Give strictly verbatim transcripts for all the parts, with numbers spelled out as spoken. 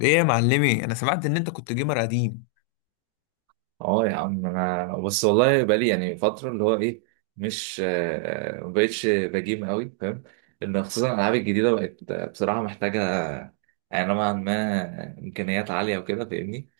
ايه يا معلمي؟ انا سمعت ان انت كنت جيمر قديم. اه يا عم، انا بس والله بقالي يعني فتره اللي هو ايه. مش آه، ما بقتش بجيم قوي، فاهم؟ لان خصوصا الالعاب الجديده بقت آه، بصراحه محتاجه، يعني نوعا ما امكانيات عاليه وكده، فاهمني؟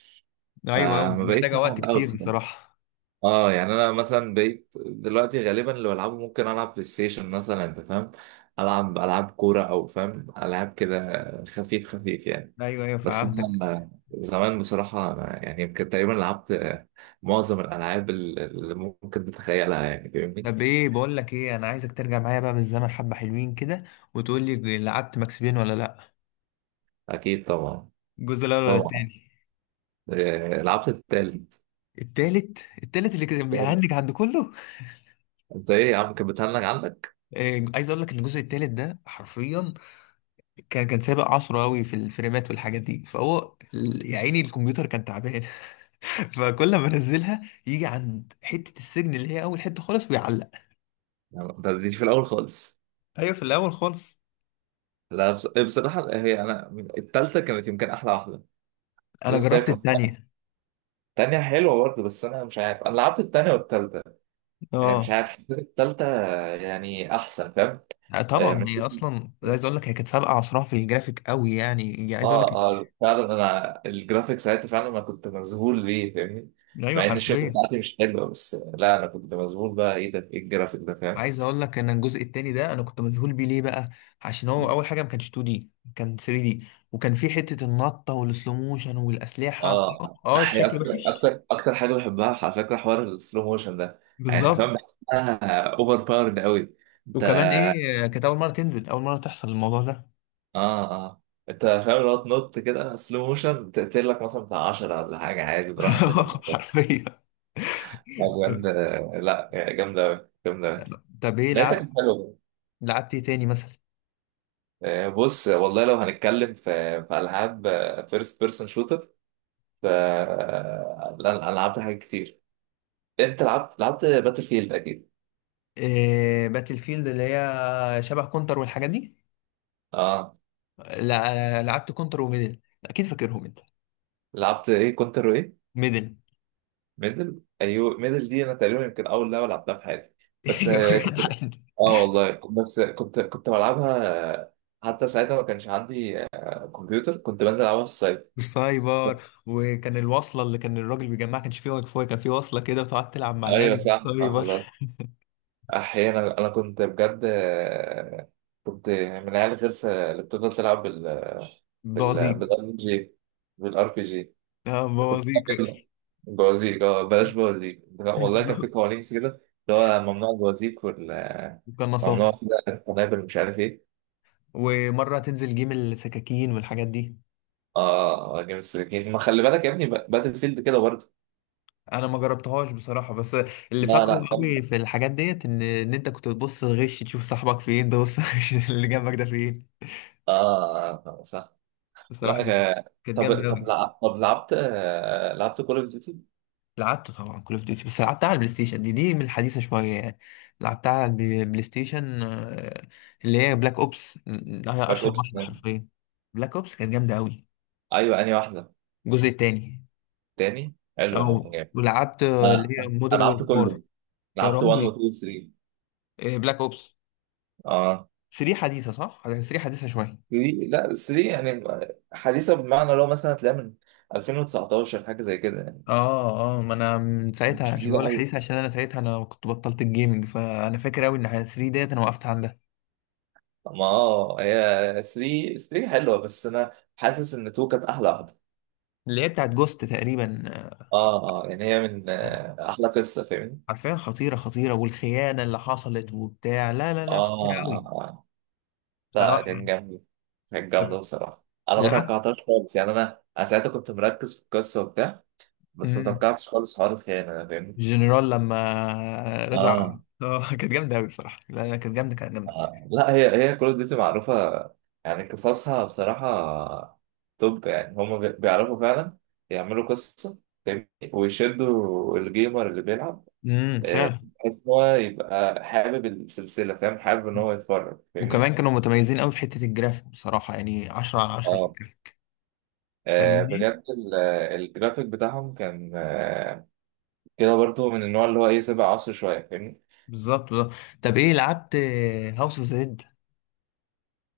ايوه ايوه، فما بقيتش محتاجه وقت بلعب قوي كتير بصراحه. بصراحه. اه يعني انا مثلا بقيت دلوقتي غالبا اللي بلعبه ممكن العب بلاي ستيشن مثلا، انت فاهم. العب العاب كوره او فاهم، العاب كده خفيف خفيف يعني. ايوه ايوه بس فهمتك. انا زمان بصراحه، أنا يعني يمكن تقريبا لعبت آه، معظم الالعاب ال- اللي ممكن تتخيلها يعني، فاهمني؟ طب ايه، بقول لك ايه، انا عايزك ترجع معايا بقى بالزمن حبه، حلوين كده، وتقول لي لعبت ماكس بين ولا لا. اكيد طبعا. الجزء الاول ولا طبعا. التاني؟ آه، لعبت التالت. التالت التالت اللي كان بيعندك عند كله. انت ايه يا عم، كانت بتهنج عندك؟ إيه، عايز اقول لك ان الجزء التالت ده حرفيا كان كان سابق عصره قوي في الفريمات والحاجات دي، فهو ال- يا عيني الكمبيوتر كان تعبان. فكل ما انزلها يجي عند حته السجن اللي هي اول حته خالص ويعلق. يعني ما بتديش في الاول خالص. ايوه في الاول خالص. لا، بص- إيه، بصراحه هي انا من- التالته كانت يمكن احلى واحده. انا بص هي جربت كانت، التانية. التانية حلوة برضه، بس أنا مش عارف، أنا لعبت التانية والتالتة. آه، مش اه. عارف، حسيت التالتة آه، يعني أحسن، فاهم؟ آه، آه، طبعا هي اصلا، عايز اقول لك، هي كانت سابقه عصرها في الجرافيك قوي، يعني هي، عايز اقول اه لك. اه فعلا، انا الجرافيك ساعتها فعلا انا كنت مذهول ليه، فاهمني؟ ايوه مع ان الشركه حرفيا. بتاعتي مش حلوه، بس لا انا كنت مذهول بقى، ايه ده، ايه الجرافيك ده، فاهم؟ عايز اقول لك ان الجزء التاني ده انا كنت مذهول بيه. ليه بقى؟ عشان هو اول حاجه ما كانش اتنين دي، كان تلاتة دي. وكان في حته النطه والسلو موشن والاسلحه. اه اه أحي- الشكل اكتر وحش. اكتر اكتر حاجه بحبها على فكره حوار السلو موشن ده. يعني انت فاهم، بالظبط. بحسها اوفر باورد قوي، انت. وكمان ايه، كانت اول مره تنزل، اول مره تحصل الموضوع ده. اه اه، انت فاهم، لو تنط كده سلو موشن تقتل لك مثلا بتاع عشرة ولا حاجه، عادي براحتك انت. حرفيا. طب جامده. لا يعني جامده أوي، جامده أوي. طب ايه لعبت؟ لقيتك حلوه. لعبت ايه تاني مثلا؟ آه، بص والله، لو هنتكلم في في العاب فيرست بيرسون شوتر، ف آه، لا انا لعبت حاجات كتير. انت لعبت، لعبت باتل فيلد اكيد. إيه، باتل فيلد اللي هي شبه كونتر والحاجات دي. اه. لا. آه، لعبت كونتر وميدل اكيد، فاكرهم انت؟ لعبت ايه؟ كونتر وايه؟ ميدل. ميدل، ايوه. ميدل دي انا تقريبا يمكن اول لعبه لعبتها في حياتي. بس يا آه، كنت، جدع انت. اه والله كنت- بس كنت كنت بلعبها. آه، حتى ساعتها ما كانش عندي آه، كمبيوتر، كنت بنزل العبها في السايبر. السايبر، وكان الوصله اللي كان الراجل بيجمعها، كانش فيه واي فاي، كان فيه وصله كده وتقعد تلعب مع العيال ايوه في صح. اه السايبر. لا، احيانا انا كنت بجد آه، كنت من العيال الغلسه اللي بتفضل تلعب بال بال بوازيك. بالار بي جي، بالار بي جي. اه كنت بوازيك بتعمل بوازيك، اه. بلاش بوازيك، لا، والله كان في بالظبط. قوانين كده، اللي هو ممنوع البوازيك وممنوع وقناصات. كده، القنابل مش عارف ايه. ومره تنزل جيم السكاكين والحاجات دي. اه آه، جيم السكين، ما خلي بالك يا ابني، ب- باتل فيلد كده برضه. انا ما جربتهاش بصراحه، بس اللي لا فاكره لا قوي جامدة. في الحاجات ديت ان ان انت كنت بتبص الغش تشوف صاحبك فين، تبص الغش اللي جنبك ده فين. اه صح. لا بصراحه كانت. ك- كانت طب جامده طب قوي. لع- طب لعبت آه، لعبت كول اوف ديوتي. لعبت طبعا كول اوف ديوتي بس لعبتها على البلاي ستيشن دي دي من الحديثه شويه يعني. لعبتها على البلاي بلاي ستيشن، آه، اللي هي بلاك اوبس. هي باك اشهر اوبس، واحده حرفيا. بلاك اوبس كانت جامده قوي. ايوه. انهي واحده؟ الجزء التاني. تاني حلو يا عم، اه جامد. ولعبت، آه، اللي ما- هي انا مودرن لعبت وورفير. كله، يا لعبت واحد و راجل. اتنين و تلاتة. آه، بلاك اوبس اه تلاتة حديثه صح؟ تلاتة حديثه شويه. ثلاثة، لا تلاتة يعني حديثه، بمعنى لو مثلا تلاقيها من الفين وتسعتاشر حاجه زي كده يعني. اه اه، ما انا من مش ساعتها، عشان جديده بقول لك قوي. حديثه، عشان انا ساعتها انا كنت بطلت الجيمنج، فانا فاكر قوي ان تلاتة ديت انا وقفت عندها. ما اه، هي تلاتة، تلاتة حلوه، بس انا حاسس ان اتنين كانت احلى واحده. اللي هي بتاعت جوست تقريبا. اه اه، يعني هي من آه، احلى قصه، فاهمني؟ حرفيا خطيرة خطيرة، والخيانة اللي حصلت وبتاع، لا لا اه لا خطيرة أوي. اه. آه. لا بصراحة. كان جامد. كان جامد طب. بصراحه، انا ما العب. توقعتهاش خالص يعني، انا انا ساعتها كنت مركز في القصه وبتاع. بس ما مم. توقعتش خالص حوار الخيانه ده، فاهمني؟ الجنرال لما رزع. آه. اه كانت جامدة أوي بصراحة. لا لا، كانت جامدة، كانت جامدة. آه. لا هي، هي كول اوف ديوتي معروفة يعني، قصصها بصراحة توب يعني. هما بي- بيعرفوا فعلا يعملوا قصة، فاهمني؟ ويشدوا الجيمر اللي بيلعب، امم آه، فعلا. بحيث إن هو يبقى حابب السلسلة، فاهم، حابب إن هو يتفرج، فاهمني؟ وكمان كانوا متميزين أوي في حتة الجرافيك بصراحة، يعني عشرة على عشرة في اه الجرافيك. آه، فاهمني؟ بجد ال- آه، الجرافيك بتاعهم كان آه، كده برضو، من النوع اللي هو ايه، سابق عصر شويه، فاهمني؟ بالظبط بالظبط. طب إيه لعبت هاوس اوف زد؟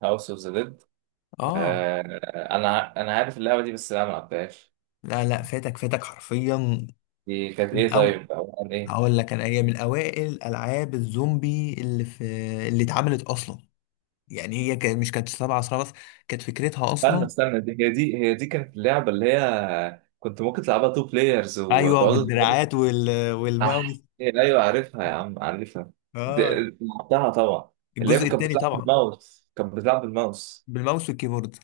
هاوس اوف ذا ديد. اه. انا ع- انا عارف اللعبه دي، بس انا ما لعبتهاش. لا لا، فاتك فاتك حرفيا. دي كانت ايه أو طيب؟ او عن ايه؟ هقول لك انا، هي من اوائل العاب الزومبي اللي في، اللي اتعملت اصلا. يعني هي كان مش كانت سبع عصا بس، كانت فكرتها استنى اصلا. استنى، دي هي دي هي دي كانت اللعبة اللي هي كنت ممكن تلعبها تو بلايرز، ايوه وتقعدوا تضربوا- وبالدراعات وال... والماوس. أح إيه، أيوه عارفها يا عم، عارفها. دي- اه لعبتها طبعا. اللي هي الجزء كانت الثاني بتلعب طبعا. بالماوس، كانت بتلعب بالماوس بالماوس والكيبورد.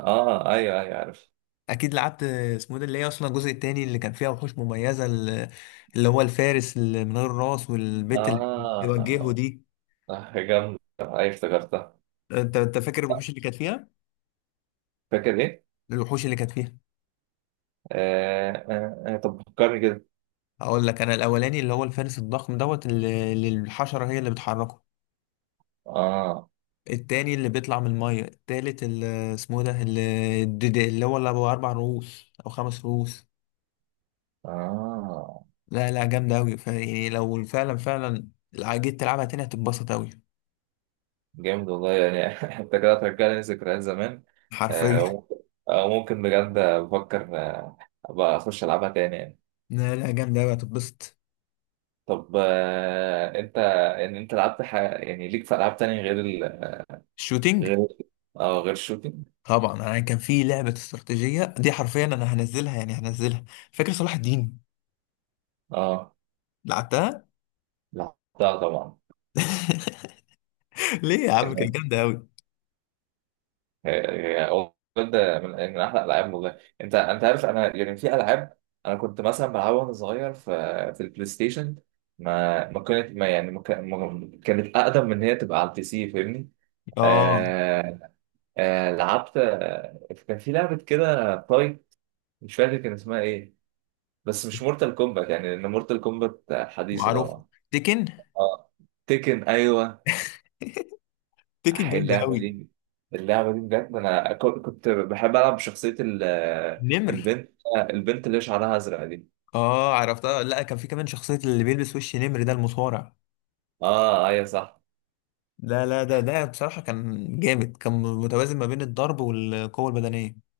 اه ايوه ايوه عارف. اكيد لعبت اسمه ده اللي هي اصلا الجزء الثاني اللي كان فيها وحوش مميزه ال- اللي هو الفارس اللي من غير راس، والبيت اللي بيوجهه اه دي. آه، جامدة، ايوه افتكرتها. انت انت فاكر الوحوش اللي كانت فيها؟ فاكر ايه؟ الوحوش اللي كانت فيها. آه آه آه، طب فكرني كده. اقول لك انا، الاولاني اللي هو الفارس الضخم دوت اللي اللي الحشره هي اللي بتحركه. اه التاني اللي بيطلع من المية. التالت اللي اسمه ده اللي الديدي- اللي هو اللي أبو أربع رؤوس أو خمس رؤوس. اه. لا لا جامدة أوي، فيعني لو فعلا فعلا جيت تلعبها تاني هتتبسط أوي. جامد والله يعني انت كده هترجعني ذكريات زمان. حرفيا. آه، وممكن، آه، ممكن بجد بفكر آه، ابقى اخش العبها تاني يعني. لا لا جامدة أوي هتتبسط. طب آه، انت، ان انت لعبت ح... يعني ليك في العاب تانية غير ال... الشوتينج. غير، اه غير الشوتينج. طبعا أنا كان في لعبة استراتيجية دي، حرفيا أنا هنزلها، يعني هنزلها. فاكر صلاح الدين؟ اه لعبتها. لعبتها طبعا. ليه يا عم؟ كانت جامدة أوي. هي- والله ده من من احلى الالعاب والله. انت انت عارف، انا يعني في العاب انا كنت مثلا بلعبها وانا صغير في في البلاي ستيشن. ما ما كانت ما يعني ما كان- ما- كانت اقدم من ان هي تبقى على البي سي، فاهمني؟ آه آه. آه لعبت، آه، كان في لعبه كده طاي، مش فاكر كان اسمها ايه، بس مش مورتال كومبات يعني، لان مورتال كومبات حديثه معروف. طبعا. تيكن. اه. تيكن، ايوه. تيكن أحيي جامدة اللعبة أوي. دي. اللعبة دي بجد، أنا ك- كنت بحب ألعب بشخصية ال- نمر. البنت، البنت اللي شعرها أزرق دي. اه عرفتها، لا كان في كمان شخصية اللي بيلبس وش نمر ده، المصارع. آه أيوة صح. لا لا، ده ده بصراحة كان جامد، كان متوازن ما بين الضرب والقوة البدنية.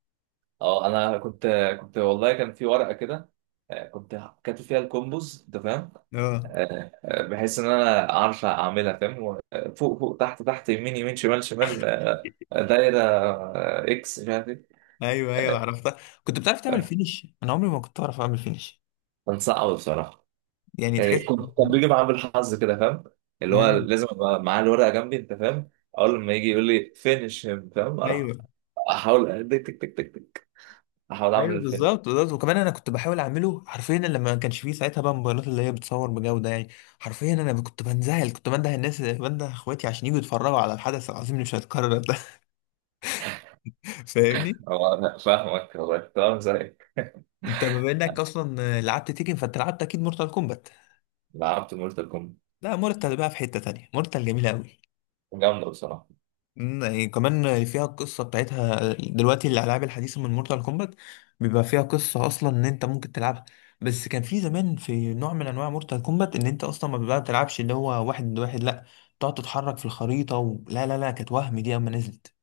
أه أنا كنت، كنت والله كان في ورقة كده، آه، كنت كاتب فيها الكومبوز، أنت فاهم. اه آه، آه، بحيث إن أنا أعرف أعملها فاهم، و- آه، فوق فوق تحت تحت يمين يمين شمال شمال، آه، دايرة، آه، إكس، مش عارف إيه. ايوه ايوه عرفتها. كنت بتعرف تعمل آه، فينش؟ انا عمري ما كنت اعرف اعمل فينش. كان صعب بصراحة. يعني يعني تحس كنت كان بيجي معاه بالحظ كده، فاهم؟ اللي هو مم. لازم ابقى معاه الورقه جنبي، انت فاهم. اول ما يجي يقول لي فينش هيم، فاهم، اروح ايوه احاول تك تك تك تك تك، احاول اعمل ايوه الفينش. بالظبط بالظبط. وكمان انا كنت بحاول اعمله حرفيا، لما ما كانش فيه ساعتها بقى موبايلات اللي هي بتصور بجودة يعني. حرفيا انا كنت بنزعل، كنت بنده الناس، بنده اخواتي عشان يجوا يتفرجوا على الحدث العظيم اللي مش هيتكرر ده. فاهمني. هو أنا فاهمك والله، تمام زيك. انت بما انك اصلا لعبت تيكن، فانت لعبت اكيد مورتال كومبات. لعبت مورتال كومبات. لا مورتال بقى في حتة تانية، مورتال جميلة قوي. جامده بصراحه. مم، يعني كمان فيها القصة بتاعتها. دلوقتي الالعاب الحديثة من مورتال كومبات بيبقى فيها قصة، اصلا ان انت ممكن تلعبها. بس كان في زمان في نوع من انواع مورتال كومبات ان انت اصلا ما بقى بتلعبش اللي هو واحد ضد واحد، لا تقعد تتحرك في الخريطة و... لا لا لا كانت وهم دي اما نزلت.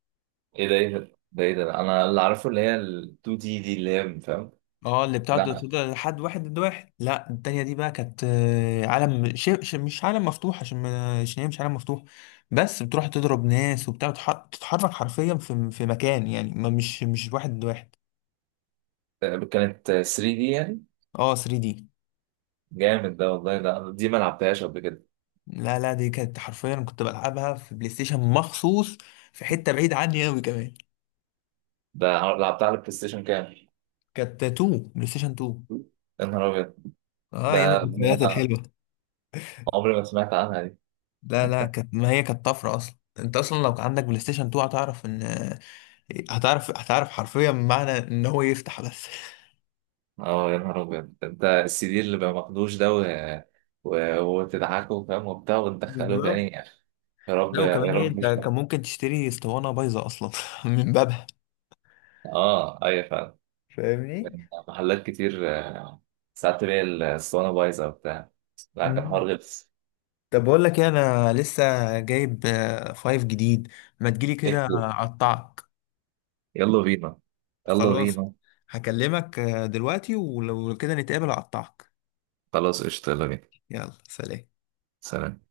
ايه ده ايه ده، ده ايه ده، انا اللي عارفه، اللي هي ال اتنين دي دي اللي هي، فاهم. اه اللي بتاعت لا، ده لحد واحد ضد واحد، لا التانية دي بقى كانت، آه، عالم ش... ش... مش عالم مفتوح، عشان ما- عشان هي مش عالم مفتوح. بس بتروح تضرب ناس وبتاع وتح... تتحرك حرفيا في في مكان، يعني ما مش مش واحد ضد واحد. كانت تلاتة دي يعني. اه تلاتة دي. جامد ده والله، ده دي ما لعبتهاش قبل كده. لا لا دي كانت حرفيا كنت بلعبها في بلاي ستيشن مخصوص، في حتة بعيد عني قوي كمان. ده لعبتها على البلاي ستيشن كام؟ كانت اتنين بلاي ستيشن اتنين. يا نهار ابيض. اه ايام ده ده الذكريات الحلوة. عمري ما سمعت عنها. لا لا كانت، ما هي كانت طفرة اصلا، انت اصلا لو كان عندك بلاي ستيشن اتنين هتعرف ان هتعرف هتعرف حرفيا معنى ان هو يفتح بس. اه يا نهار ابيض، ده انت السي دي اللي ما ماخدوش ده، و... و... وتضحكوا فاهم وبتاع، وتدخلوا تاني، بالظبط. يا أخي. يا رب لا آه. وكمان يا ايه، رب، انت مش كان ده. ممكن تشتري اسطوانه بايظه اصلا من بابها. اه ايوه فعلا. فاهمني. كان محلات كتير، آه، ساعات تلاقي الاسطوانه بايظه وبتاع. لا كان مم. حوار غلس. طب بقول لك ايه، انا لسه جايب آه، فايف جديد، ما تجيلي كده اقطعك. يلا بينا. يلا خلاص. بينا هكلمك آه، دلوقتي، ولو كده نتقابل اقطعك. خلاص قشطة، يلا بينا. يلا سلام. سلام.